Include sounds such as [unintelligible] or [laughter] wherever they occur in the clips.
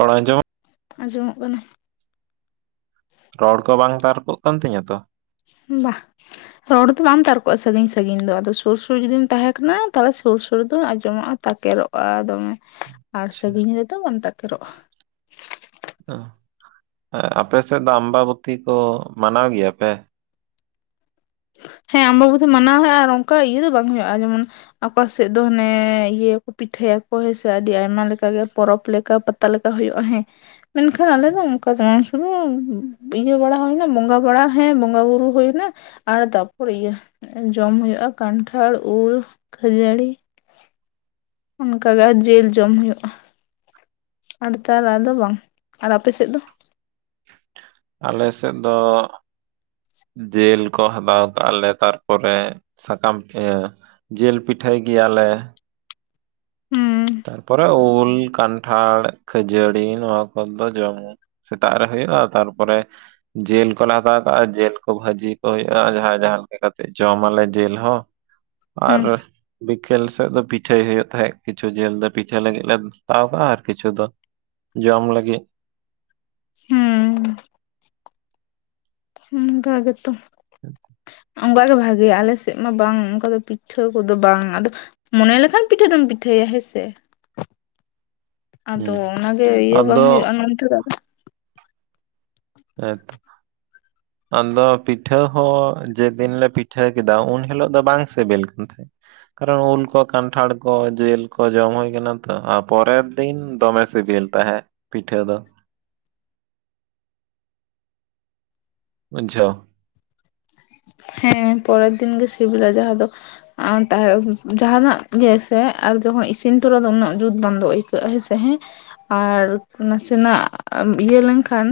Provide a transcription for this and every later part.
ᱨᱚᱲ ᱟᱸᱡᱚᱢᱚᱜ ᱟᱸᱡᱚᱢᱚᱜ ᱠᱟᱱᱟ ᱾ ᱨᱚᱲ ᱠᱚ ᱵᱟᱝ ᱛᱟᱨᱠᱚᱜ ᱠᱟᱱ ᱛᱤᱧᱟᱹ ᱛᱚ? ᱵᱟᱦ᱾ ᱨᱚᱲ ᱫᱚ ᱵᱟᱢ ᱛᱟᱨᱠᱚᱜᱼᱟ ᱥᱟᱹᱜᱤᱧ-ᱥᱟᱹᱜᱤᱧ ᱫᱚ, ᱟᱫᱚ ᱥᱩᱨ-ᱥᱩᱨ ᱡᱩᱫᱤᱢ ᱛᱟᱦᱮᱸ ᱠᱟᱱᱟ, ᱛᱟᱞᱮ ᱥᱩᱨ-ᱥᱩᱨ ᱫᱚ ᱟᱸᱡᱚᱢᱚᱜᱼᱟ᱾ ᱛᱟᱠᱮᱨᱚᱜᱼᱟ ᱫᱚᱢᱮ ᱟᱨ ᱥᱟᱹᱜᱤᱧ ᱨᱮᱫᱚ ᱵᱟᱝ ᱛᱟᱠᱮᱨᱚᱜᱼᱟ᱾ ᱩᱸᱦ᱾ ᱮᱸ ᱟᱯᱮ ᱥᱮᱫ ᱫᱚ 'ᱟᱢᱵᱟᱵᱚᱛᱤ' ᱠᱚ ᱢᱟᱱᱟᱣ ᱜᱮᱭᱟ ᱯᱮ? ᱦᱮᱸ, ᱟᱢᱵᱟᱵᱚᱛᱤ ᱢᱟᱱᱟᱣ ᱦᱩᱭᱩᱜᱼᱟ ᱟᱨ ᱚᱝᱠᱟ ᱤᱭᱟᱹ ᱫᱚ ᱵᱟᱝ ᱦᱩᱭᱩᱜᱼᱟ ᱡᱮᱢᱚᱱ ᱟᱠᱚ ᱥᱮᱫ ᱫᱚ ᱦᱟᱱᱮ ᱤᱭᱟᱹ ᱠᱚ, ᱯᱤᱴᱷᱟᱹᱭᱟ ᱠᱚ ᱦᱮ ᱥᱮ ᱟᱹᱰᱤ ᱟᱭᱢᱟ ᱞᱮᱠᱟᱜᱮ ᱯᱚᱨᱚᱵᱽ ᱞᱮᱠᱟ ᱯᱟ- -ᱛᱟ ᱞᱮᱠᱟ ᱦᱩᱭᱩᱜᱼᱟ ᱦᱮᱸ᱾ ᱢᱮᱱᱠᱷᱟᱱ ᱟᱞᱮ ᱫᱚᱸ ᱚᱝᱠᱟ ᱫᱚ ᱢᱟᱝ ᱥᱩᱢᱩᱝ ᱤᱭᱟᱹ ᱵᱟᱲᱟ ᱦᱩᱭᱱᱟ, ᱵᱚᱸᱜᱟ ᱵᱟᱲᱟ ᱦᱮᱸ ᱵᱚᱸᱜᱟ-ᱵᱩᱨᱩ ᱦᱩᱭᱱᱟᱻ ᱟᱨ ᱛᱟᱯᱚᱨ ᱤᱭᱟᱹᱦ ᱡᱚᱢ ᱦᱩᱭᱩᱜᱼᱟ ᱠᱟᱱᱴᱷᱟᱲ, ᱩᱞ, ᱠᱷᱟᱹᱡᱟᱹᱲᱤ, ᱚᱱᱠᱟᱜᱮ ᱟ ᱡᱮᱹᱞ ᱡᱚᱢ ᱦᱩᱭᱩᱜᱼᱟ᱾ ᱟᱸᱫᱽ ᱛᱟᱨᱟ ᱟᱫᱚ ᱵᱟᱝ ᱟᱨᱟᱯᱮ ᱥᱮᱫ ᱫᱚ? ᱟᱞᱮ ᱥᱮᱜ ᱫᱚ ᱡᱮᱹᱞ ᱠᱚ ᱦᱟᱫᱟᱣ ᱠᱟᱜᱼᱟ ᱞᱮ ᱛᱟᱨᱯᱚᱨᱮ ᱥᱟᱠᱟᱢ ᱯᱷᱮᱸᱻ ᱡᱮᱹᱞ ᱯᱤᱴᱷᱟᱹᱭ ᱜᱮᱭᱟᱞᱮ᱾ ᱦᱩᱸ᱾ ᱛᱟᱨᱯᱚᱨᱮ ᱩᱞ, ᱠᱟᱱᱴᱷᱟᱲ, ᱠᱷᱟᱹᱡᱟᱹᱲᱤ ᱱᱚᱣᱟ ᱠᱚᱫᱚ ᱡᱚᱢ ᱥᱮᱛᱟᱜ ᱨᱮ ᱦᱩᱭᱩᱜᱼᱟ, ᱛᱟᱨᱯᱚᱨᱮ ᱡᱮᱹᱞ ᱠᱚᱞᱮ ᱦᱟᱛᱟᱣ ᱠᱟᱜᱼᱟ, ᱡᱮᱞ ᱠᱚ ᱵᱷᱟᱹᱡᱤ ᱠᱚ ᱦᱩᱭᱩᱜᱼᱟ, ᱟᱸ ᱡᱟᱦᱟᱸᱭ ᱡᱟᱦᱟᱸ ᱞᱮᱠᱟ ᱠᱟᱛᱮᱜ ᱡᱚᱢ ᱟᱞᱮ ᱡᱤᱞ ᱦᱚᱸ᱾ ᱟᱨ ᱦᱩᱸ ᱵᱤᱠᱮᱹᱞ ᱥᱮᱜ ᱫᱚ ᱯᱤᱴᱷᱟᱹᱭ ᱦᱩᱭᱩᱜ ᱛᱟᱦᱮᱜ, ᱠᱤ- -ᱪᱷᱩ ᱡᱮᱞ ᱫᱚ ᱯᱤᱴᱷᱟᱹ ᱞᱟᱹᱜᱤᱜ ᱞᱮ ᱛᱟᱣ ᱠᱟᱜᱼᱟᱻ ᱟᱨ ᱠᱤᱪᱷᱩ ᱫᱚ ᱡᱚᱢ ᱞᱟᱹᱜᱤᱜ᱾ ᱦᱩᱸ ᱩᱸ ᱠᱟ ᱜᱮᱛᱚ᱾ ᱟᱪᱷᱟ [inaudible] ᱚᱝᱠᱟ ᱜᱮ ᱵᱷᱟᱜᱮᱭᱟ, ᱟᱞᱮ ᱥᱮᱜ ᱢᱟ ᱵᱟᱝ ᱚᱝᱠᱟ ᱫᱚ ᱯᱤᱴᱴᱷᱟᱹ ᱠᱚᱫᱚ ᱵᱟᱝ ᱟᱫᱚ ᱢᱚᱱᱮ ᱞᱮᱠᱷᱟᱱ ᱯᱤᱴᱷᱟᱹ ᱫᱚᱢ ᱯᱤᱴᱷᱟᱹᱭᱟ ᱦᱮᱸ ᱥᱮ᱾ ᱟᱫᱚ ᱦᱩᱸ ᱚᱱᱟ ᱜᱮ ᱤᱭᱟᱹ ᱵᱟᱝ ᱟᱫᱚ ᱦᱩᱭᱩᱜᱼᱟ ᱱᱚᱱᱛᱮ ᱟᱫᱚ ᱮᱸᱛᱚ᱾ [inaudible] ᱟᱸᱫᱚ ᱯᱤᱴᱷᱟᱹ ᱦᱚᱸ ᱡᱮᱹᱫᱤᱱ ᱞᱮ ᱯᱤᱴᱷᱟᱹ ᱠᱮᱫᱟ, ᱩᱱ ᱦᱤᱞᱚᱜ ᱫᱚ ᱵᱟᱝ ᱥᱤᱵᱤᱞ ᱠᱟᱱ ᱛᱟᱦᱮᱸᱜ᱾ ᱠᱟᱨᱚ ᱩᱞ ᱠᱚ, ᱠᱟᱱᱴᱷᱟᱲ ᱠᱚ, ᱡᱮᱹᱞ ᱠᱚ ᱡᱚᱢ ᱦᱩᱭ ᱠᱟᱱᱟ ᱛᱚ ᱟ ᱯᱚᱨᱮ ᱫᱤᱱ ᱫᱚᱢᱮ ᱥᱤᱵᱤᱞ ᱛᱟᱦᱮᱸᱜ ᱯᱤᱴᱷᱟᱹ ᱫᱚ᱾ ᱵᱩᱡᱡᱷᱟᱹᱣ᱾ ᱦᱮᱸ, ᱯᱚᱨᱮᱨ ᱫᱤᱱ ᱜᱮ ᱥᱤᱵᱤᱞᱟ, ᱡᱟᱦᱟᱸ ᱫᱚ ᱟᱱ ᱛᱟᱦᱮᱜ ᱩᱸ ᱡᱟᱦᱟᱱᱟᱜ ᱜᱮ ᱥᱮ ᱟᱨ ᱡᱚᱠᱷᱚᱡ ᱤᱥᱤᱱ ᱛᱚᱨᱟ ᱫᱚ ᱩᱱᱟᱹᱜ ᱡᱩᱛ ᱵᱚᱱᱫᱚ ᱤᱡ ᱠᱟᱹᱜ ᱦᱮᱸᱥᱮ, ᱦᱮᱸ, ᱟᱨ ᱱᱟᱥᱮᱱᱟᱜ ᱟᱼᱢ ᱤᱭᱟᱹ ᱞᱮᱝᱠᱷᱟᱱ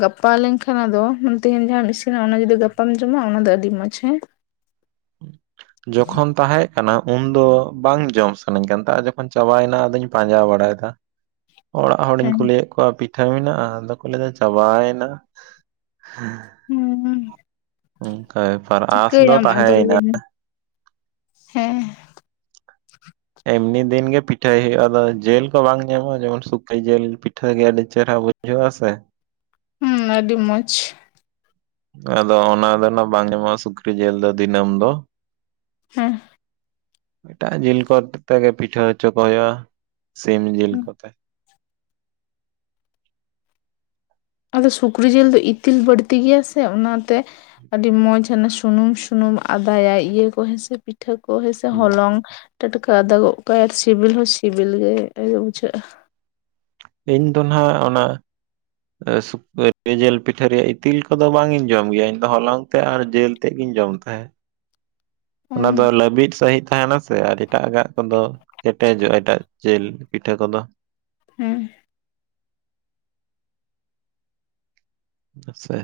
ᱜᱟᱯᱟ ᱞᱮᱝᱠᱷᱟᱱ ᱟᱫᱚ ᱛᱮᱦᱮᱧ ᱡᱟᱦᱟᱢ ᱤᱥᱤᱱᱟ, ᱚᱱᱟ ᱡᱩᱫᱤ ᱜᱟᱯᱟᱢ ᱡᱚᱢᱟ, ᱚᱱᱟ ᱫᱚ ᱟᱹᱰᱤ ᱢᱚᱡᱽ ᱦᱮᱸ᱾ [inaudible] ᱡᱚᱠᱷᱚᱱ ᱛᱟᱦᱮᱸᱜ ᱠᱟᱱᱟ, ᱩᱱᱫᱚ ᱵᱟᱝ ᱡᱚᱢ ᱥᱟᱹᱱᱟᱹᱧ ᱠᱟᱱ ᱛᱟᱸᱜ, ᱡᱚᱠᱷᱚᱱ ᱪᱟᱵᱟᱭᱮᱱᱟ ᱟᱫᱚᱧ ᱯᱟᱸᱡᱟ ᱵᱟᱲᱟᱭᱮᱫᱟ᱾ ᱚᱲᱟᱜ ᱦᱚᱲᱤᱧ ᱦᱮᱸ ᱠᱩᱞᱤᱭᱮᱜ ᱠᱚᱣᱟ ᱯᱤᱴᱷᱟᱹ ᱢᱮᱱᱟᱜᱼᱟ? ᱟᱫᱚ ᱠᱚ ᱞᱟᱹᱭᱫᱟ ᱪᱟᱵᱟᱭᱮᱱᱟ᱾ ᱦᱩᱸ᱾ ᱚᱝᱠᱟ ᱵᱮᱯᱟᱨ ᱟᱸᱥ ᱫᱚ ᱪᱤᱠᱟᱹᱭᱟᱢ ᱟᱫᱚ ᱛᱟᱦᱮᱸᱭᱮᱱᱟ᱾ ᱞᱟᱹᱭ ᱢᱮ ᱦᱮᱸ᱾ ᱮᱢᱱᱤ ᱫᱤᱱ ᱜᱮ ᱯᱤᱴᱷᱟᱹᱭ ᱦᱩᱭᱩᱜᱼᱟ, ᱟᱫᱚ ᱡᱮᱹᱞ ᱠᱚ ᱵᱟᱝ ᱧᱟᱢᱚᱜᱼᱟ᱾ ᱡᱮᱢᱚᱱ ᱥᱩᱠᱟᱹᱭ ᱡᱮᱹᱞ ᱯᱤᱴᱷᱟᱹ ᱜᱮ ᱟᱹᱰᱤ ᱪᱮᱨᱦᱟ ᱵᱩᱡ [unintelligible] ᱥᱮ ᱦᱩᱸ ᱟᱹᱰᱤ ᱢᱚᱡᱽ ᱟᱫᱚ ᱚᱱᱟ ᱫᱚ ᱱᱟ ᱵᱟᱝ ᱧᱟᱢᱚᱜᱼᱟ ᱥᱩᱠᱨᱤ ᱡᱤᱞ ᱫᱚ ᱫᱤᱱᱟᱹᱢ ᱫᱚ ᱦᱮᱸ ᱮᱴᱟᱜ ᱡᱤᱞ ᱠᱚᱛᱮ ᱜᱮ ᱯᱤᱴᱷᱟᱹ ᱦᱚᱪᱚ ᱠᱚ ᱦᱩᱭᱩᱜᱼᱟ ᱥᱤᱢ ᱡᱤᱞ ᱠᱚᱛᱮᱼᱼ ᱟᱫᱚ ᱥᱩᱠᱨᱤ ᱡᱤᱞ ᱫᱚ ᱤᱛᱤᱞ ᱵᱟᱹᱲᱛᱤ ᱜᱮᱭᱟ ᱥᱮ ᱚᱱᱟ ᱛᱮᱼᱼ ᱟᱹᱰᱤ ᱢᱚᱸᱡᱽ ᱦᱟᱱᱮ ᱥᱩᱱᱩᱢ ᱥᱩᱱᱩᱢ ᱟᱫᱟᱭᱟᱭ ᱤᱭᱟᱹ ᱠᱚ ᱦᱮᱸᱥᱮ ᱯᱤᱴᱷᱟᱹ ᱯᱤᱴᱷᱟᱹ ᱠᱚ ᱦᱮᱸ ᱥᱮ ᱦᱩᱸ ᱦᱚᱞᱚᱝ ᱴᱟᱴᱠᱟ ᱟᱫᱟ ᱜᱚᱜ ᱠᱟᱭ ᱟᱨ ᱥᱤᱵᱤᱞ ᱦᱚᱸ ᱥᱤᱵᱤᱞ ᱜᱮ ᱵᱩᱡᱷᱟᱹᱜᱼᱟ ᱤᱧ ᱫᱚ ᱱᱷᱟᱜ ᱚᱱᱟᱼᱼ [unintelligible] ᱡᱤᱞ ᱯᱤᱴᱷᱟᱹ ᱨᱮᱭᱟᱜ ᱤᱛᱤᱞ ᱠᱚᱫᱚ ᱵᱟᱝ ᱤᱧ ᱡᱚᱢ ᱜᱮᱭᱟ ᱤᱧ ᱫᱚ ᱦᱚᱞᱚᱝ ᱛᱮ ᱟᱨ ᱡᱤᱞ ᱛᱮᱫ ᱜᱮᱧ ᱡᱚᱢ ᱛᱟᱦᱮᱸᱫ ᱦᱩᱸ ᱚᱱᱟ ᱫᱚ ᱞᱟᱹᱵᱤᱫ ᱥᱟᱺᱦᱤᱡᱼᱼ ᱛᱟᱦᱮᱱᱟ ᱥᱮ ᱟᱨ ᱮᱴᱟᱜᱟᱜ ᱠᱚᱫᱚ ᱠᱮᱴᱮᱡᱚᱜᱼᱟ ᱮᱴᱟᱜ ᱡᱤᱞ ᱯᱤᱴᱷᱟᱹ ᱠᱚᱫᱚ ᱦᱮᱸ ᱟᱥᱮᱼᱼ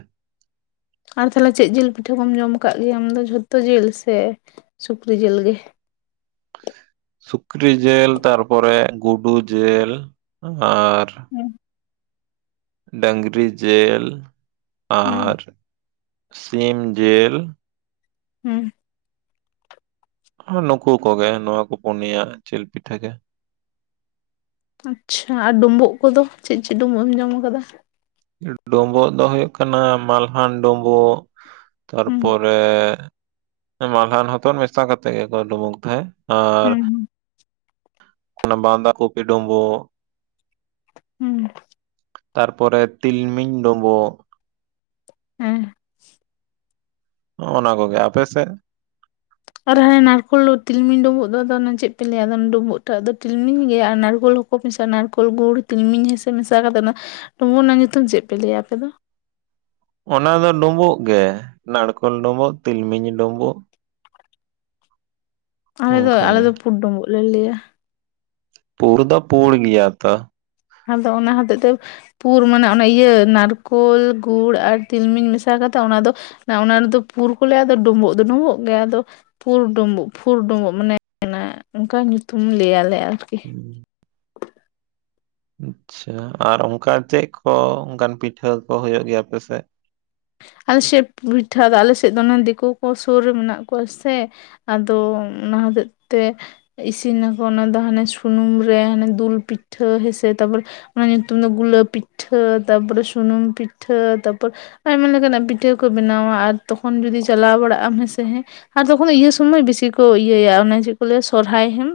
ᱟᱨ ᱛᱟᱦᱚᱞᱮ ᱪᱮᱫ ᱡᱤᱞ ᱯᱤᱴᱷᱟᱹ ᱠᱚᱢ ᱡᱚᱢ ᱟᱠᱟᱫ ᱜᱮᱭᱟ ᱟᱢ ᱫᱚ ᱡᱷᱚᱛᱚ ᱡᱤᱞ ᱥᱮ ᱥᱩᱠᱨᱤ ᱡᱤᱞ ᱜᱮ ᱥᱩᱠᱨᱤ ᱡᱤᱞ ᱛᱟᱨᱯᱚᱨᱮ ᱜᱩᱰᱩ ᱡᱤᱞ ᱟᱨᱼᱼ ᱦᱩᱸ ᱰᱟᱝᱨᱤ ᱡᱮᱞ ᱦᱩᱸ ᱟᱨ ᱥᱤᱢ ᱡᱮᱞ ᱾ ᱦᱩᱸ ᱟᱨ ᱱᱩᱠᱩ ᱠᱚ ᱜᱮ, ᱱᱚᱣᱟ ᱠᱚ ᱯᱩᱱᱭᱟᱹ ᱡᱤᱞ ᱯᱤᱴᱷᱟᱹ ᱜᱮ ᱾ ᱟᱪᱪᱷᱟ ᱾ ᱟᱨ ᱰᱩᱢᱵᱩᱜ ᱠᱚᱫᱚ ᱪᱮᱫ ᱪᱮᱫ ᱰᱩᱸᱵᱩᱜ ᱮᱢ ᱡᱚᱢ ᱟᱠᱟᱫᱟ? ᱰᱩᱸᱵᱩᱜ ᱫᱚ ᱦᱩᱭᱩᱜ ᱠᱟᱱᱟ ᱢᱟᱞᱦᱟᱱ ᱰᱩᱸᱵᱩᱜ ᱛᱟᱨᱯᱚᱨᱼᱼ ᱦᱩᱸ ᱯᱚᱨᱮ ᱢᱟᱞᱦᱟᱱ ᱦᱚᱛᱚᱫ ᱢᱮᱥᱟ ᱠᱟᱛᱮᱜ ᱜᱮ ᱠᱚ ᱰᱩᱸᱵᱩᱠ ᱛᱟᱦᱮᱸᱜ᱾ ᱟᱨ ᱦᱩᱸ ᱚᱱᱟ ᱵᱟᱸᱫᱟ ᱠᱩᱯᱤ ᱰᱩᱸᱵᱩᱜ ᱾ ᱦᱩᱸ ᱛᱟᱨᱯᱚᱨᱮ ᱛᱤᱞᱢᱤᱧ ᱰᱩᱸᱵᱳᱜᱼᱼ ᱦᱮᱸ ᱚᱱᱟ ᱠᱚᱜᱮ ᱟᱯᱮ ᱥᱮᱫ? ᱟᱨ ᱦᱟᱱᱮ ᱱᱟᱨᱠᱳᱞ ᱛᱤᱞᱢᱤᱧ ᱰᱩᱸᱵᱩᱜ ᱫᱚ ᱟᱫᱚ ᱪᱮᱫ ᱯᱮ ᱞᱟᱹᱭᱟ ᱚᱱᱟ ᱰᱩᱸᱵᱩᱜ ᱴᱟᱜ ᱫᱚ ᱛᱤᱞᱢᱤᱧ ᱜᱮ ᱟᱨ ᱱᱟᱨᱠᱳᱞᱼᱼ ᱠᱚ ᱢᱮᱥᱟ ᱱᱟᱨᱠᱳᱞ ᱜᱩᱲ ᱛᱤᱞᱢᱤᱧ ᱦᱮᱸᱥᱮ ᱢᱮᱥᱟ ᱠᱟᱛᱮᱫ ᱚᱱᱟ ᱰᱩᱸᱵᱩᱜ ᱨᱮᱱᱟᱜ ᱧᱩᱛᱩᱢ ᱪᱮᱫ ᱯᱮ ᱞᱟᱹᱭᱟ ᱟᱯᱮ ᱫᱚ? ᱚᱱᱟ ᱫᱚ ᱰᱩᱸᱵᱩᱜ ᱜᱮ ᱱᱟᱲᱠᱳᱞ ᱰᱩᱸᱵᱩᱜ ᱛᱤᱞᱢᱤᱧ ᱰᱩᱸᱵᱩᱜ ᱾ ᱟᱞᱮ ᱫᱚ ᱚᱱᱠᱟ ᱟᱞᱮ ᱜᱮ ᱫᱚ ᱯᱷᱩᱰ ᱵᱩᱸᱵᱩᱜ ᱞᱮ ᱞᱟᱹᱭᱟ ᱾ ᱯᱩᱸᱲ ᱫᱚ ᱯᱩᱸᱲ ᱜᱮᱭᱟ ᱛᱚ ᱾ ᱟᱫᱚ ᱚᱱᱟ ᱦᱚᱛᱮᱡ ᱛᱮᱼᱼ ᱯᱩᱨ ᱢᱟᱱᱮ ᱚᱱᱟ ᱤᱭᱟᱹ ᱱᱟᱨᱠᱳᱞ ᱜᱩᱲ ᱟᱨ ᱛᱤᱞᱢᱤᱧ ᱢᱮᱥᱟ ᱠᱟᱛᱮ ᱚᱱᱟ ᱫᱚᱼᱼ ᱚᱱᱟ ᱨᱮᱫᱚ ᱯᱩᱨ ᱠᱚ ᱞᱟᱹᱭᱟ ᱟᱫᱚ ᱰᱩᱸᱵᱩᱜ ᱫᱚ ᱰᱩᱸᱵᱩᱜ ᱜᱮ ᱟᱫᱚᱼᱼ ᱯᱷᱩᱨ ᱰᱩᱸᱵᱩᱜ ᱯᱷᱩᱨ ᱰᱩᱸᱵᱩᱜ ᱢᱟᱱᱮ [unintelligible] ᱚᱱᱠᱟ ᱧᱩᱛᱩᱢ ᱞᱟᱹᱭ ᱟᱞᱮ ᱟᱨᱠᱤ ᱾ ᱟᱪᱪᱷᱟ ᱟᱨ ᱚᱱᱠᱟ ᱪᱮᱫ ᱠᱚ ᱚᱱᱠᱟᱱ ᱯᱤᱴᱷᱟᱹ ᱠᱚ ᱦᱩᱭᱩᱜ ᱜᱮᱭᱟ ᱟᱯᱮ ᱥᱮᱫ? ᱟᱞᱮ ᱥᱮᱫ ᱯᱤᱴᱷᱟᱹ ᱫᱚ ᱟᱞᱮ ᱥᱮᱫ ᱫᱚ ᱫᱤᱠᱩ ᱠᱚ ᱥᱩᱨ ᱨᱮ ᱢᱮᱱᱟᱜ ᱠᱚᱣᱟ ᱥᱮᱼᱼ ᱟᱫᱚ ᱚᱱᱟ ᱦᱚᱛᱮᱡ ᱛᱮᱼᱼ ᱤᱥᱤᱱ ᱟᱠᱚ ᱚᱱᱟ ᱫᱚ ᱦᱟᱱᱮ ᱥᱩᱱᱩᱢ ᱨᱮ ᱦᱟᱱᱮ ᱫᱩᱞ ᱯᱤᱴᱷᱟᱹ ᱦᱮᱸᱥᱮ ᱛᱟᱯᱚᱨᱮᱼᱼ ᱚᱱᱟ ᱧᱩᱛᱩᱢ ᱫᱚ ᱜᱩᱞᱟᱹ ᱯᱤᱴᱷᱟᱹ ᱛᱟᱨᱯᱚᱨᱮ ᱥᱩᱱᱩᱢ ᱯᱤᱴᱷᱟᱹ ᱛᱟᱯᱚᱨᱮᱼᱼ ᱟᱭᱢᱟ ᱞᱮᱠᱟ ᱱᱟᱜ ᱯᱤᱴᱷᱟᱹ ᱠᱚ ᱵᱮᱱᱟᱣᱟ ᱟᱨ ᱛᱚᱠᱷᱚᱱ ᱡᱩᱫᱤ ᱪᱟᱞᱟᱣ ᱵᱟᱲᱟᱜ ᱟᱢ ᱦᱮᱸ ᱥᱮ ᱦᱮᱸᱼᱼ ᱟᱨ ᱛᱚᱠᱷᱚᱱ ᱤᱭᱟᱹ ᱥᱚᱢᱚᱭ ᱵᱮᱥᱤ ᱠᱚ ᱤᱭᱟᱹᱭᱟ ᱚᱱᱮ ᱪᱮᱫ ᱠᱚ ᱞᱟᱹᱭᱟ ᱥᱚᱨᱦᱟᱭ ᱦᱮᱸᱼᱼ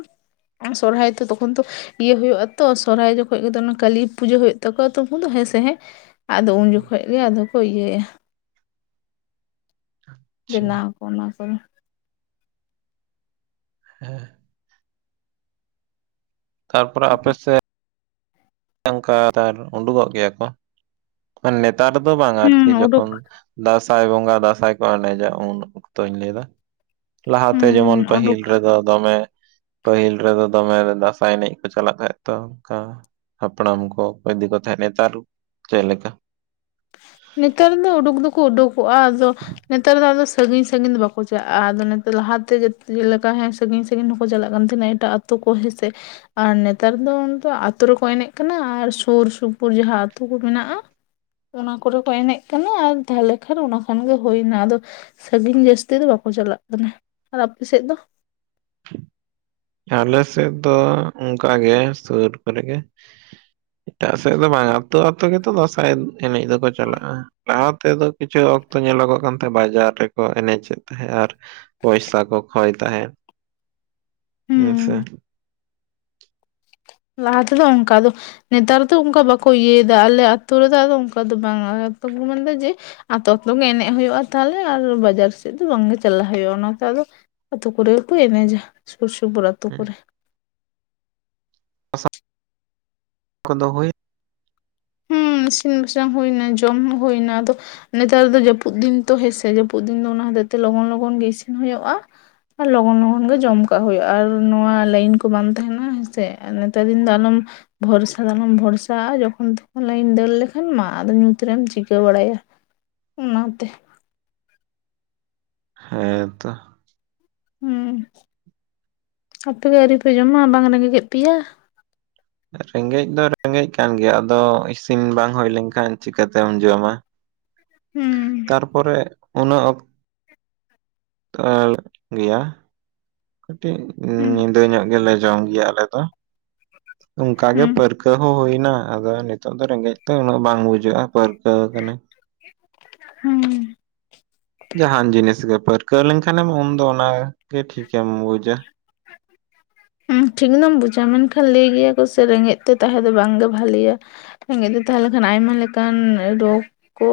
ᱥᱚᱨᱦᱟᱭ ᱛᱚ ᱛᱠᱷᱚᱱ ᱛᱚᱼᱼ ᱤᱭᱟᱹ ᱦᱩᱭᱩᱜᱼᱟ ᱛᱚ ᱥᱚᱨᱦᱟᱭ ᱡᱚᱠᱷᱚᱡ ᱜᱮ ᱠᱟᱹᱞᱤ ᱯᱩᱡᱟᱹ ᱦᱩᱭᱩᱜ ᱛᱟᱠᱚᱣᱟ ᱛᱚ ᱩᱱᱠᱩ ᱫᱚ ᱦᱮᱸᱥ ᱦᱮᱸᱼᱼ ᱟᱫᱚ ᱩᱱ ᱡᱚᱠᱷᱚᱡ ᱜᱮ ᱟᱫᱚ ᱠᱚ ᱤᱭᱟᱹᱭᱟ ᱾ ᱟᱪᱪᱷᱟ ᱵᱮᱱᱟᱣ ᱟᱠᱚ ᱚᱱᱟ ᱠᱚᱫᱚ ᱾ ᱦᱮᱸ ᱛᱟᱨᱯᱚᱨᱮ ᱟᱯᱮ ᱥᱮᱫ ᱚᱱᱠᱟ ᱩᱰᱩᱠᱚᱜ ᱜᱮᱭᱟ ᱠᱚ ᱱᱮᱛᱟᱨ ᱫᱚ ᱵᱟᱝᱟ ᱟᱨᱠᱤ ᱦᱩᱸ ᱩᱰᱩᱠ ᱡᱚᱠᱷᱚᱱᱼᱼ ᱫᱟᱸᱥᱟᱭ ᱵᱚᱸᱜᱟ ᱫᱟᱸᱥᱟᱭ ᱠᱚ ᱮᱱᱮᱡᱟ ᱩᱱ ᱚᱠᱛᱚᱧ ᱞᱟᱹᱭ ᱮᱫᱟ ᱾ ᱞᱟᱦᱟᱛᱮ ᱦᱩᱸ ᱡᱮᱢᱚᱱ ᱯᱟᱹᱦᱤᱞ ᱩᱰᱩᱠ ᱨᱮᱫᱚᱼᱼ ᱫᱚᱢᱮ ᱯᱟᱹᱦᱤᱞ ᱨᱮᱫᱚ ᱫᱚᱢᱮ ᱫᱟᱸᱥᱟᱭ ᱮᱱᱮᱡ ᱠᱚ ᱪᱟᱞᱟᱜ ᱛᱟᱦᱮᱫ ᱛᱚ ᱚᱱᱠᱟ᱾ ᱦᱟᱯᱲᱟᱢ ᱠᱚ ᱟᱠᱚ ᱤᱫᱤ ᱠᱚ ᱛᱟᱦᱮᱸ ᱱᱮᱛᱟᱨ ᱪᱮᱫᱮ ᱞᱮᱠᱟ? ᱱᱮᱛᱟᱨ ᱫᱚ ᱩᱰᱩᱠ ᱫᱚᱠᱚ ᱩᱰᱩᱠᱚᱜᱼᱟ ᱟᱫᱚ ᱱᱮᱛᱟᱨ ᱫᱚ ᱟᱫᱚᱼᱼ ᱥᱟᱸᱹᱜᱤᱧ ᱥᱟᱸᱹᱜᱤᱧ ᱫᱚ ᱵᱟᱠᱚ ᱪᱟᱜᱼᱟ ᱟᱫᱚ ᱱᱮ ᱞᱟᱦᱟᱛᱮ ᱪᱮᱞ ᱞᱮᱠᱟ ᱦᱮᱸ ᱥᱟᱸᱹᱜᱤᱧ ᱥᱟᱸᱹᱜᱤᱧ ᱠᱚ ᱪᱟᱞᱟᱜ ᱠᱟᱱ ᱛᱟᱦᱮᱱᱟ ᱮᱴᱟᱜ ᱟᱼᱼ ᱛᱩ ᱠᱚ ᱦᱮᱸ ᱥᱮ᱾ ᱟᱨ ᱱᱮᱛᱟᱨ ᱫᱚ ᱟᱹᱛᱩ ᱨᱮᱠᱚ ᱮᱱᱮᱡ ᱠᱟᱱᱟ ᱟᱨ ᱥᱩᱨ ᱥᱩᱯᱩᱨ ᱡᱟᱦᱟᱸ ᱟᱹᱛᱩ ᱠᱚ ᱢᱮᱱᱟᱜᱼᱟ ᱾ ᱚᱱᱟ ᱠᱚᱨᱮ ᱠᱚ ᱮᱱᱮᱡ ᱠᱟᱱᱟ ᱟᱨ ᱛᱟᱦᱚᱞᱮ ᱠᱷᱟᱱ ᱚᱱᱟ ᱠᱷᱟᱱ ᱜᱮ ᱦᱩᱭᱱᱟ ᱟᱫᱚ ᱾ ᱥᱟᱸᱹᱜᱤᱧ ᱡᱟᱹᱥᱛᱤ ᱫᱚ ᱵᱟᱠᱚ ᱪᱟᱞᱟᱜ ᱠᱟᱱᱟ ᱾ ᱟᱨ ᱟᱯᱮ ᱥᱮᱫ ᱫᱚ? ᱟᱞᱮ ᱥᱮᱫ ᱫᱚ ᱚᱝᱠᱟ ᱜᱮ ᱥᱩᱨ ᱠᱚᱨᱮ ᱜᱮ ᱾ ᱮᱴᱟᱜ ᱥᱮᱫ ᱫᱚ ᱵᱟᱝ ᱟᱹᱛᱩ ᱟᱹᱛᱩ ᱜᱮ ᱛᱚ ᱫᱟᱸᱥᱟᱭ ᱮᱱᱮᱡ ᱫᱚᱠᱚ ᱪᱟᱞᱟᱜᱼᱟ ᱾ ᱞᱟᱦᱟ ᱛᱮᱫᱚ ᱠᱤᱪᱷᱩ ᱚᱠᱛᱚ ᱧᱮᱞᱚ ᱜᱚᱜ ᱠᱟᱱ ᱛᱟᱦᱮᱸᱫ ᱵᱟᱡᱟᱨ ᱨᱮᱠᱚ ᱮᱱᱮᱡᱮᱫ ᱛᱟᱦᱮᱸᱜ ᱟᱨᱼᱼ ᱯᱚᱭᱥᱟ ᱠᱚ ᱠᱷᱚᱭ ᱛᱟᱦᱮᱸᱫ᱾ ᱦᱩᱸ ᱥᱮ, ᱞᱟᱦᱟ ᱛᱮᱫᱚ ᱚᱱᱠᱟ ᱟᱫᱚ ᱱᱮᱛᱟᱨ ᱫᱚ ᱚᱱᱠᱟ ᱵᱟᱠᱚ ᱤᱭᱟᱹᱭᱮᱫᱟ ᱟᱞᱮ ᱟᱹᱛᱩ ᱨᱮᱫᱚ ᱟᱫᱚ ᱚᱱᱠᱟ ᱫᱚ ᱵᱟᱝ-ᱟ ᱟᱞᱮ ᱟᱛᱩ ᱢᱟᱱᱮ ᱡᱮ ᱟᱛᱚ ᱠᱚᱨᱮ ᱜᱮ ᱮᱱᱮᱡ ᱦᱩᱭᱩᱜᱼᱟ ᱛᱟᱦᱚᱞᱮ ᱟᱨ ᱵᱟᱡᱟᱨ ᱥᱮᱫ ᱫᱚ ᱵᱟᱝᱜᱮ ᱪᱟᱞᱟᱜ ᱦᱩᱭᱩᱜᱼᱟ ᱚᱱᱟᱛᱮ ᱟᱫᱚ ᱟᱛᱩ ᱠᱚᱨᱮ ᱜᱮᱠᱚ ᱮᱱᱮᱡᱟ ᱥᱩᱨ ᱥᱩᱯᱩᱨ ᱟᱛᱩ ᱠᱚᱨᱮ᱾ ᱠᱚᱫᱚ ᱦᱳᱭ ᱦᱩᱸ ᱤᱥᱤᱱ ᱵᱟᱥᱟᱝ ᱦᱩᱭᱱᱟ ᱡᱚᱢ ᱦᱚᱸ ᱦᱩᱭᱱᱟ ᱟᱫᱚ ᱱᱮᱛᱟᱨ ᱫᱚ ᱡᱟᱹᱯᱩᱫ ᱫᱤᱱ ᱛᱚ ᱦᱮᱸᱥᱮ ᱡᱟᱹᱯᱩᱫ ᱫᱤᱱ ᱫᱚ ᱚᱱᱟ ᱦᱚᱛᱮ ᱛᱮ ᱞᱚᱜᱚᱱ ᱞᱚᱜᱚᱱ ᱜᱮ ᱤᱥᱤᱱ ᱦᱩᱭᱩᱜᱼᱟ᱾ ᱞᱚᱜᱚᱱ ᱞᱚᱜᱚᱱ ᱜᱮ ᱡᱚᱢ ᱠᱟᱜ ᱦᱩᱭᱩᱜᱼᱟ ᱟᱨ ᱱᱚᱣᱟ ᱞᱟᱹᱭᱤᱱ ᱠᱚ ᱵᱟᱝ ᱛᱟᱦᱮᱸᱱᱟ ᱦᱮᱸᱥᱮ ᱾ᱱᱮᱛᱟᱨ ᱫᱤᱱ ᱫᱚ ᱟᱞᱚᱢ ᱵᱷᱚᱨᱥᱟ ᱫᱚ ᱟᱞᱚᱢ ᱵᱷᱚᱨᱥᱟᱜ-ᱟ ᱡᱚᱠᱷᱚᱱ ᱛᱚ ᱞᱟᱹᱭᱤᱱ ᱫᱟᱹᱲ ᱞᱮᱠᱷᱟᱱ ᱢᱟ ᱟᱫᱚ ᱧᱩᱛ ᱨᱮᱢ ᱪᱤᱠᱟᱹ ᱵᱟᱲᱟᱭᱟ [inaudible] ᱚᱱᱟᱛᱮ ᱦᱮᱸ ᱛᱚ, ᱦᱩᱸ ᱟᱯᱮᱫᱚ ᱟᱹᱣᱨᱤᱯᱮ ᱡᱚᱢᱟ ᱵᱟᱝ ᱨᱮᱸᱜᱮᱡ ᱮᱫ ᱯᱮᱭᱟ? ᱨᱮᱸᱜᱮᱡ ᱫᱚ ᱨᱮᱸᱜᱮᱡ ᱠᱟᱱ ᱜᱮᱭᱟ ᱟᱫᱚ ᱤᱥᱤᱱ ᱵᱟᱝ ᱦᱩᱭ ᱞᱮᱱᱠᱷᱟᱱ ᱪᱤᱠᱟᱹᱛᱮᱢ ᱡᱚᱢᱟ᱾ ᱦᱩᱸ ᱛᱟᱯᱚᱨᱮ ᱩᱱᱟᱹᱜ ᱚᱠ [unintelligible] ᱜᱮᱭᱟ ᱠᱟᱹᱴᱤᱡ ᱦᱩᱸ ᱧᱤᱫᱟᱹ ᱧᱚᱜ ᱜᱮᱞᱮ ᱡᱚᱢᱜᱮᱭᱟ ᱟᱞᱮ ᱫᱚ ᱚᱱᱠᱟ ᱜᱮ ᱯᱟᱹᱨ ᱦᱩᱸ ᱯᱟᱹᱨᱠᱟᱹᱣ ᱦᱚᱸ ᱦᱩᱭ ᱮᱱᱟ ᱟᱫᱚ ᱱᱤᱛᱚᱜ ᱫᱚ ᱨᱮᱸᱜᱮᱡ ᱫᱚ ᱩᱱᱟᱹᱜ ᱵᱟᱝ ᱵᱩᱡᱟᱹᱜᱼᱟ ᱯᱟᱹᱨᱠᱟᱹᱣ ᱟᱠᱟᱱᱟᱹᱧ᱾ ᱦᱮᱸ ᱡᱟᱦᱟᱱ ᱡᱤᱱᱤᱥ ᱜᱮ ᱯᱟᱹᱨᱠᱟᱹᱣ ᱞᱮᱱᱠᱷᱟᱱᱮᱢ ᱩᱱᱫᱚ ᱚᱱᱟᱜᱮ ᱴᱷᱤᱠᱮᱢ ᱵᱩᱡᱟ᱾ ᱴᱷᱤᱠ ᱫᱚᱢ ᱵᱩᱡᱟ ᱢᱮᱱᱠᱷᱟᱱ ᱞᱟᱹᱭ ᱜᱮᱭᱟ ᱠᱚ ᱥᱮ ᱨᱮᱸᱜᱮᱡ ᱛᱮ ᱛᱟᱦᱮᱸ ᱫᱚ ᱵᱟᱝᱜᱮ ᱵᱷᱟᱞᱤᱭᱟ᱾ ᱨᱮᱸᱜᱮᱡ ᱛᱮ ᱛᱟᱦᱮᱸ ᱞᱮᱠᱷᱟᱱ ᱟᱭᱢᱟ ᱞᱮᱠᱟᱱ ᱨᱳᱜ ᱠᱚ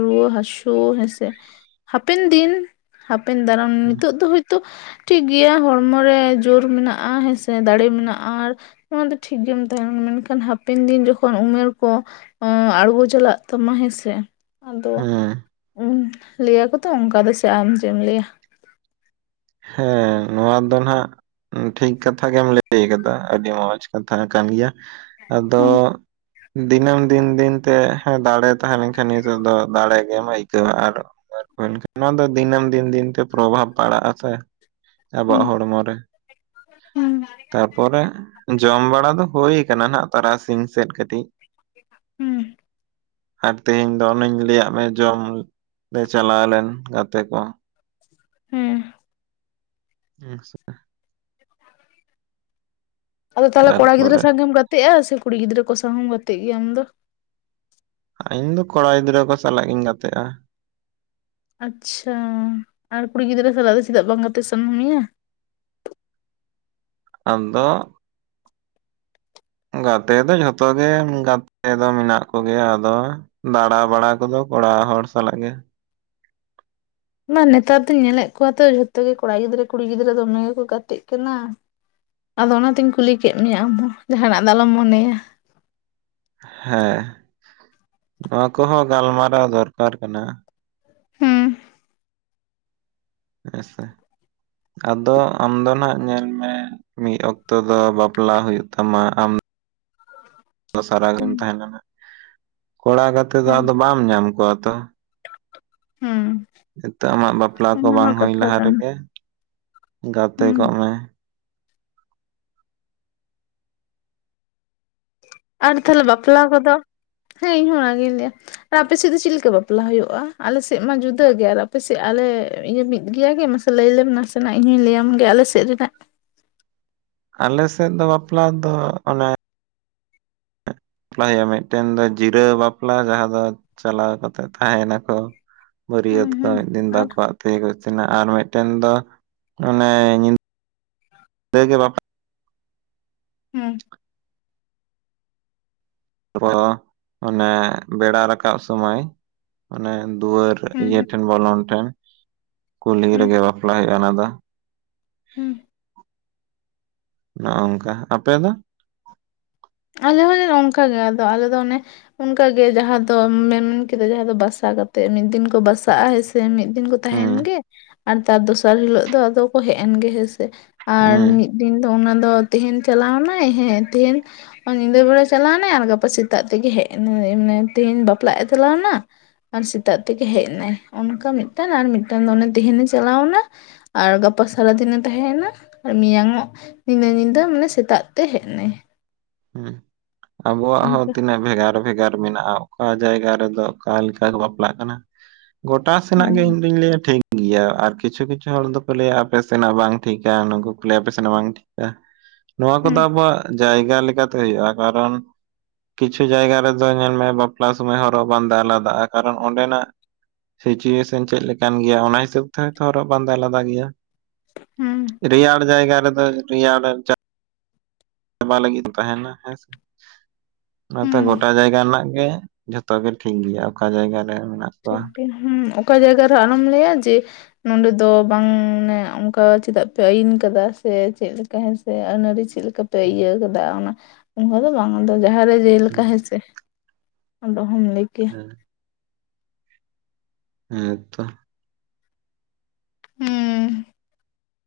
ᱨᱩᱣᱟᱹ ᱦᱟᱹᱥᱩ ᱦᱮᱸᱥᱮ ᱦᱟᱯᱮᱱ ᱫᱤᱱ ᱦᱟᱯᱮᱱ ᱫᱟᱨᱟᱢ ᱱᱤᱛᱚᱜ ᱫᱚ ᱦᱚᱭᱛᱳ ᱴᱷᱤᱠᱜᱮᱭᱟ ᱦᱚᱲᱢᱚ ᱨᱮ ᱡᱳᱨ ᱢᱮᱱᱟᱜᱼᱟ ᱦᱮᱸᱥᱮ ᱫᱟᱲᱮ ᱢᱮᱱᱟᱜᱼᱟ ᱾ ᱱᱚᱣᱟ ᱫᱚ ᱴᱷᱤᱠ ᱜᱮᱢ ᱛᱟᱦᱮᱸᱱᱟ ᱢᱮᱱᱠᱷᱟᱱ ᱦᱟᱯᱮᱱ ᱫᱤᱱ ᱡᱚᱠᱷᱚᱱ ᱩᱢᱮᱨ ᱠᱚ ᱟᱬᱜᱚ ᱪᱟᱞᱟᱜ ᱛᱟᱢᱟ ᱦᱮᱸᱥᱮ ᱟᱫᱚ ᱦᱮᱸ ᱞᱟᱹᱭᱟᱠᱚ ᱛᱚ ᱚᱱᱠᱟ ᱫᱚ ᱥᱮ ᱟᱢ ᱪᱮᱫ ᱮᱢ ᱞᱟᱹᱭᱟ? ᱦᱮᱸ ᱱᱚᱣᱟ ᱫᱚ ᱱᱟᱷᱟᱜ ᱴᱷᱤᱠ ᱠᱟᱛᱷᱟ ᱜᱮᱢ ᱞᱟᱹᱭ ᱠᱟᱫᱟ ᱟᱹᱰᱤ ᱢᱚᱸᱡᱽ ᱠᱟᱛᱷᱟ ᱠᱟᱱ ᱜᱮᱭᱟ ᱟᱫᱚ ᱦᱩᱸ ᱫᱤᱱᱟᱹᱢ ᱫᱤᱱ ᱫᱤᱱ ᱛᱮ ᱫᱟᱲᱮ ᱛᱟᱦᱮᱸ ᱞᱮᱱᱠᱷᱟᱱ ᱱᱤᱛᱚᱜ ᱫᱚ ᱫᱟᱲᱮ ᱜᱮᱢ ᱟᱹᱭᱠᱟᱹᱣᱟ ᱟᱨ ᱱᱚᱣᱟ ᱫᱚ ᱫᱤᱱᱟᱹᱢ ᱫᱤᱱ ᱫᱤᱱ ᱛᱮ ᱯᱨᱚᱵᱷᱟᱵᱽ ᱯᱟᱲᱟᱜᱼᱟ ᱥᱮ ᱾ ᱦᱩᱸ ᱟᱵᱚᱣᱟᱜ ᱦᱚᱲᱢᱚ ᱨᱮ ᱦᱩᱸ ᱛᱟᱨᱯᱚᱨᱮ ᱡᱚᱢ ᱵᱟᱲᱟ ᱫᱚ ᱦᱩᱭᱠᱟᱱᱟ ᱱᱷᱟᱜ ᱛᱟᱨᱟᱥᱤᱧ ᱥᱮᱫ ᱠᱟᱹᱴᱤᱡ ᱾ ᱦᱩᱸ ᱾ ᱟᱨ ᱛᱮᱦᱮᱧ ᱫᱚ ᱚᱱᱤᱧ ᱞᱟᱹᱭᱟᱜ ᱢᱮ ᱡᱚᱢ ᱞᱮ ᱪᱟᱞᱟᱣ ᱞᱮᱱ ᱜᱟᱛᱮ ᱠᱚ ᱾ ᱦᱩᱸ ᱾ ᱦᱮᱸ ᱥᱮ ᱟᱫᱚ ᱛᱟᱞᱦᱮ ᱠᱚᱲᱟ ᱜᱤᱫᱽᱨᱟᱹ ᱛᱟᱨᱯᱚᱨᱮ ᱥᱟᱶᱝᱜᱮᱢ ᱜᱟᱛᱮᱜᱼᱟ ᱥᱮ ᱠᱩᱲᱤ ᱜᱤᱫᱽᱨᱟᱹ ᱠᱚ ᱥᱟᱶ ᱦᱚᱸᱢ ᱜᱟᱛᱮᱜ ᱜᱮᱭᱟ ᱟᱢ ᱫᱚ? ᱤᱧ ᱫᱚ ᱠᱚᱲᱟ ᱜᱤᱫᱽᱨᱟᱹ ᱠᱚ ᱥᱟᱞᱟᱜ ᱜᱤᱧ ᱜᱟᱛᱮᱜᱼᱟ ᱾ ᱟᱪᱪᱷᱟ ᱟᱨ ᱠᱩᱲᱤ ᱜᱤᱫᱽᱨᱟᱹ ᱥᱟᱞᱟᱜ ᱫᱚ ᱪᱮᱫᱟᱜ ᱵᱟᱝ ᱜᱟᱛᱮᱜ ᱥᱟᱱᱟ ᱢᱮᱭᱟ? ᱟᱫᱚ ᱜᱟᱛᱮ ᱫᱚ ᱡᱷᱚᱛᱚ ᱜᱮ ᱜᱟᱛᱮ ᱫᱚ ᱢᱮᱱᱟᱜ ᱠᱚᱜᱮᱭᱟ ᱟᱫᱚ ᱫᱟᱬᱟ ᱵᱟᱲᱟ ᱠᱚᱫᱚ ᱠᱚᱲᱟ ᱦᱚᱲ ᱥᱟᱞᱟᱜ ᱜᱮ ᱾ ᱢᱟ ᱱᱮᱛᱟᱨ ᱫᱚᱧ ᱧᱮᱞᱮᱫ ᱠᱚᱣᱟ ᱛᱚ ᱡᱷᱚᱛᱚ ᱜᱮ ᱠᱚᱲᱟ ᱜᱤᱫᱽᱨᱟᱹ ᱠᱩᱲᱤ ᱜᱤᱫᱽᱨᱟᱹ ᱫᱚᱢᱮ ᱜᱮᱠᱚ ᱜᱟᱛᱮᱜ ᱠᱟᱱᱟ ᱾ ᱟᱫᱚ ᱚᱱᱟᱛᱤᱧ ᱠᱩᱞᱤ ᱠᱮᱫ ᱢᱮᱭᱟ ᱟᱢᱦᱚᱸ ᱡᱟᱦᱟᱱᱟᱜ ᱫᱚ ᱟᱞᱚᱢ ᱢᱚᱱᱮᱭᱟ ᱾ ᱦᱮᱸ ᱱᱚᱣᱟ ᱠᱚᱦᱚᱸ ᱜᱟᱞᱢᱟᱨᱟᱣ ᱫᱚᱨᱠᱟᱨ ᱠᱟᱱᱟ ᱾ ᱦᱩᱸ ᱦᱮᱸ ᱥᱮ ᱟᱫᱚ ᱟᱢ ᱫᱚ ᱱᱷᱟᱜ ᱧᱮᱞ ᱢᱮ ᱢᱤᱫ ᱚᱠᱛᱚ ᱫᱚ ᱵᱟᱯᱞᱟ ᱦᱩᱭᱩᱜ ᱛᱟᱢᱟ ᱟᱢ ᱫᱚᱥᱟᱨᱟ ᱦᱩᱸ ᱜᱮᱢ ᱛᱟᱦᱮᱸᱞᱱᱟ ᱠᱚᱲᱟ ᱜᱟᱛᱮ ᱫᱚ ᱦᱩᱸ ᱟᱫᱚ ᱵᱟᱢ ᱧᱟᱢ ᱠᱚᱣᱟ ᱛᱚ ᱾ ᱦᱩᱸ ᱾ ᱱᱤᱛᱚᱜ ᱟᱢᱟᱜ ᱵᱟᱯᱞᱟ ᱠᱚ ᱵᱟᱝ ᱦᱩᱭ ᱞᱟᱦᱟ ᱠᱟᱱᱟ ᱨᱮᱜᱮ ᱜᱟᱛᱮ ᱦᱩᱸ ᱠᱚᱜ ᱢᱮ ᱾ ᱟᱨ ᱛᱟᱦᱞᱮ ᱵᱟᱯᱞᱟ ᱠᱚᱫᱚ ᱦᱮᱸ ᱤᱧᱦᱚ ᱚᱱᱟᱜᱤᱧ ᱞᱟᱹᱭᱟ ᱾ ᱟᱨ ᱟᱯᱮ ᱥᱮᱫ ᱫᱚ ᱪᱮᱫ ᱞᱮᱠᱟ ᱵᱟᱯᱞᱟ ᱦᱩᱭᱩᱜᱼᱟ, ᱟᱞᱮ ᱥᱮᱫ ᱢᱟ ᱡᱩᱫᱟᱹᱜ ᱜᱮᱭᱟ ᱟᱨ ᱟᱯᱮ ᱥᱮᱫ ᱟᱞᱮ ᱤᱭᱟᱹ ᱢᱤᱫ ᱜᱮᱭᱟ ᱜᱮ ᱢᱟᱥᱮ ᱞᱟᱹᱭᱞᱮᱢ ᱱᱟᱥᱮᱱᱟᱜ ᱤᱧ ᱦᱚᱸᱧ ᱞᱟᱹᱭ ᱭᱟᱢᱜᱮ ᱟᱞᱮᱮᱥᱮᱫ ᱨᱮᱱᱟᱜ ᱾ ᱟᱞᱮ ᱥᱮᱫ ᱫᱚ ᱵᱟᱯᱞᱟ ᱫᱚ ᱚᱱᱮ ᱵᱟᱯᱞᱟ ᱦᱩᱭᱩᱜᱼᱟ ᱢᱤᱫᱴᱮᱱ ᱫᱚ ᱡᱤᱨᱟᱹᱣ ᱵᱟᱯᱞᱟ ᱡᱟᱦᱟᱸ ᱫᱚ ᱪᱟᱞᱟᱣ ᱠᱟᱛᱮᱜ ᱛᱟᱦᱮᱱᱟᱠᱚ ᱾ ᱦᱩᱸ ᱵᱟᱹᱨᱭᱛ ᱠᱚ ᱦᱩᱸ ᱢᱤᱫ ᱫᱤᱱ ᱫᱚ ᱟᱨ ᱟᱠᱚᱣᱟᱜ ᱛᱮ ᱠᱚ ᱤᱥᱤᱱᱟ ᱟᱨ ᱢᱤᱫᱴᱮᱱ ᱫᱚ ᱚᱱᱮ ᱧᱤᱫᱟᱹ ᱧᱤᱫ ᱜᱮ ᱵᱟᱯᱞᱟ ᱦᱮᱸ ᱾ ᱛᱚ ᱚᱱᱮ ᱵᱮᱲᱟ ᱨᱟᱠᱟᱵ ᱥᱚᱢᱚᱭ ᱢᱟᱱᱮ ᱫᱩᱣᱟᱹᱨ ᱦᱩᱸ ᱤᱭᱟᱹ ᱦᱩᱸ ᱴᱷᱮᱱ ᱵᱚᱞᱚᱱ ᱴᱷᱮᱱ ᱠᱩᱞᱦᱤ ᱦᱩᱸ ᱨᱮᱜᱮ ᱵᱟᱯᱞᱟ ᱦᱩᱭᱩᱜᱼᱟ ᱚᱱᱟ ᱫᱚ ᱾ ᱦᱩᱸ ᱾ ᱱᱚᱜᱼᱚᱝ ᱠᱟ, ᱟᱯᱮ ᱫᱚ? ᱟᱞᱮ ᱦᱚᱸᱞᱮ ᱱᱚᱝᱠᱟ ᱜᱮ ᱟᱫᱚ ᱟᱞᱮᱫᱚ ᱚᱱᱮ ᱚᱱᱠᱟᱜᱮ ᱡᱟᱦᱟᱸ ᱫᱚ ᱟᱢ ᱮᱢ ᱢᱮᱱ ᱠᱮᱫᱟ ᱡᱟᱦᱟᱸ ᱫᱚ ᱵᱟᱥᱟ ᱠᱟᱛᱮᱜ ᱢᱤᱫ ᱫᱤᱱ ᱠᱚ ᱵᱟᱥᱟᱜᱼᱟ ᱦᱮᱸ ᱥᱮ ᱫᱤᱱ ᱠᱚ ᱛᱟᱦᱮᱭᱮᱱ ᱦᱩᱸ ᱜᱮ ᱟᱨ ᱛᱟᱨ ᱫᱚᱥᱟᱨ ᱦᱤᱞᱳᱜ ᱫᱚ ᱟᱫᱚ ᱠᱚ ᱦᱮᱡ ᱮᱱ ᱜᱮ ᱦᱮᱸᱥᱮ ᱾ ᱟᱨ ᱦᱩᱸ ᱢᱤᱫ ᱫᱤᱱ ᱫᱚ ᱚᱱᱟ ᱫᱚ ᱛᱮᱦᱧ ᱪᱟᱞᱟᱣᱱᱟᱭ ᱦᱮᱸ ᱛᱮᱦᱮᱧ ᱧᱤᱫᱟᱹ ᱵᱮᱲᱟ ᱪᱟᱞᱟᱣᱱᱟᱭ ᱟᱨ ᱜᱟᱯᱟ ᱥᱮᱛᱟᱜ ᱛᱮᱜᱮ ᱦᱮᱡ ᱮᱱᱟ [unintelligible] ᱢᱟᱱᱮ ᱛᱮᱦᱤᱧ ᱵᱟᱯᱞᱟᱜ ᱮ ᱪᱟᱞᱟᱣᱱᱟ ᱟᱨ ᱥᱮᱛᱟᱜ ᱛᱮᱜᱮ ᱦᱮᱡ ᱮᱱᱟᱭ ᱚᱱᱠᱟ ᱢᱮᱫᱴᱟᱱ ᱟᱨ ᱢᱮᱫᱴᱟᱱ ᱫᱚ ᱚᱱᱮ ᱛᱮᱦᱮᱧᱮ ᱪᱟᱞᱟᱣ ᱮᱱᱟ ᱟᱨ ᱜᱟᱯᱟ ᱥᱟᱨᱟ ᱫᱤᱱᱮ ᱛᱟᱦᱮᱸᱭᱮᱱᱟ ᱟᱨ ᱢᱮᱭᱟᱝᱚᱜ ᱧᱤᱱᱟᱹ ᱧᱤᱫᱟᱹ ᱢᱟᱱᱮ ᱥᱮᱛᱟᱜ ᱛᱮ ᱦᱮᱡ ᱱᱟᱭ ᱾ ᱦᱩᱸ ᱟᱵᱚᱣᱟᱜ ᱦᱚᱸ ᱚᱱᱠᱟ ᱛᱤᱱᱟᱹᱜ ᱵᱷᱮᱜᱟᱨ ᱵᱷᱮᱜᱟᱨ ᱢᱮᱱᱟᱜᱼᱟ ᱾ ᱚᱠᱟ ᱡᱟᱭᱜᱟ ᱨᱮᱫᱚ ᱚᱠᱟ ᱞᱮᱠᱟ ᱠᱚ ᱵᱟᱯᱞᱟᱜ ᱠᱟᱱᱟ ᱜᱚᱴᱟ ᱥᱮᱱᱟᱜ ᱜᱮ ᱤᱧ ᱦᱮᱸ ᱫᱩᱧ ᱞᱟᱹᱭᱟ ᱴᱷᱤᱠ ᱜᱮᱭᱟ ᱟᱨ ᱠᱤᱪᱷᱩ ᱠᱤᱪᱷᱩ ᱦᱚᱲ ᱫᱚᱠᱚ ᱞᱟᱹᱭᱟ ᱟᱯᱮ ᱥᱮᱱᱟᱜ ᱵᱟᱝ ᱴᱷᱤᱠᱟ ᱱᱩᱠᱩ ᱠᱚ ᱞᱟᱹᱭᱟ ᱟᱯᱮ ᱥᱮᱱᱟᱜ ᱵᱟᱝ ᱴᱷᱤᱠᱟ ᱾ [unintelligible] ᱱᱚᱣᱟ ᱠᱚᱫᱚ ᱟᱵᱚᱣᱟᱜ ᱡᱟᱭᱜᱟ ᱞᱮᱠᱟ ᱛᱮ ᱦᱩᱭᱩᱜᱼᱟ, ᱠᱟᱨᱚᱱ ᱠᱤᱪᱷᱩ ᱡᱟᱭᱜᱟ ᱨᱮᱫᱚ ᱧᱮᱞ ᱢᱮ ᱵᱟᱯᱞᱟ ᱥᱚᱢᱚᱹᱭ ᱦᱚᱨᱚᱜ ᱵᱟᱸᱫᱮ ᱟᱞᱟᱫᱟᱜᱼᱟ, ᱠᱟᱨᱚᱱ ᱚᱸᱰᱮᱱᱟᱜ ᱥᱤᱪᱩᱭᱮᱥᱚᱱ ᱪᱮᱫ ᱞᱮᱠᱟᱱ ᱜᱮᱭᱟ ᱚᱱᱟ ᱦᱤᱥᱟᱹᱵᱽ ᱛᱮ ᱦᱚᱭᱛᱚ ᱦᱚᱨᱚᱜ ᱵᱟᱸᱫᱮ ᱟᱞᱟᱫᱟ ᱜᱮᱭᱟ ᱾ ᱦᱩᱸ ᱾ ᱨᱭᱟᱲ ᱡᱟᱭᱜᱟ ᱨᱮ ᱫᱚ ᱨᱮᱭᱟᱲ ᱪᱟ ᱪᱟᱵᱟ ᱞᱟᱜᱤᱫ ᱛᱟᱦᱮᱱᱟ ᱦᱮᱸᱥ ᱚᱱᱟ ᱛᱮ ᱦᱮᱸ ᱜᱚᱴᱟ ᱡᱟᱭᱜᱟ ᱨᱮᱱᱟᱜ ᱜᱮ ᱡᱷᱚᱛᱚ ᱜᱮ ᱴᱷᱤᱠ ᱜᱮᱭᱟ ᱚᱠᱟ ᱡᱟᱭᱜᱟ ᱨᱮ ᱢᱮᱱᱟᱜ ᱴᱷᱤᱠᱮ ᱠᱚᱣᱟ ᱜᱮ ᱦᱮᱸ ᱚᱠᱟ ᱡᱟᱭᱜᱟ ᱨᱮᱦᱚ ᱟᱞᱚᱢ ᱞᱟᱹᱭᱟ ᱡᱮ ᱱᱚᱰᱮ ᱫᱚ ᱵᱟᱝ ᱢᱟᱱᱮ ᱚᱱᱠᱟ ᱪᱮᱫᱟᱜ ᱯᱮ ᱟᱹᱭᱤᱱ ᱠᱟᱫᱟ ᱥᱮ ᱪᱮᱫ ᱞᱮᱠᱟ ᱦᱮᱸ ᱥᱮ ᱟᱹᱱ ᱟᱹᱨᱤ ᱪᱮᱫ ᱞᱮᱠᱟ? ᱯᱮ ᱤᱭᱟᱹ ᱠᱟᱫᱟ ᱚᱱᱟ ᱚᱱᱠᱟ ᱫᱚ ᱵᱟᱝ ᱟᱫᱚ ᱡᱟᱦᱟᱸ ᱨᱮ ᱡᱮᱞᱮᱠᱟ ᱦᱮᱸᱥᱮ? ᱚᱦᱚᱢ ᱞᱟᱹᱭ ᱠᱮᱭᱟ ᱾ [unintelligible] ᱦᱮᱸ ᱛᱚ ᱾ ᱦᱩᱸ ᱾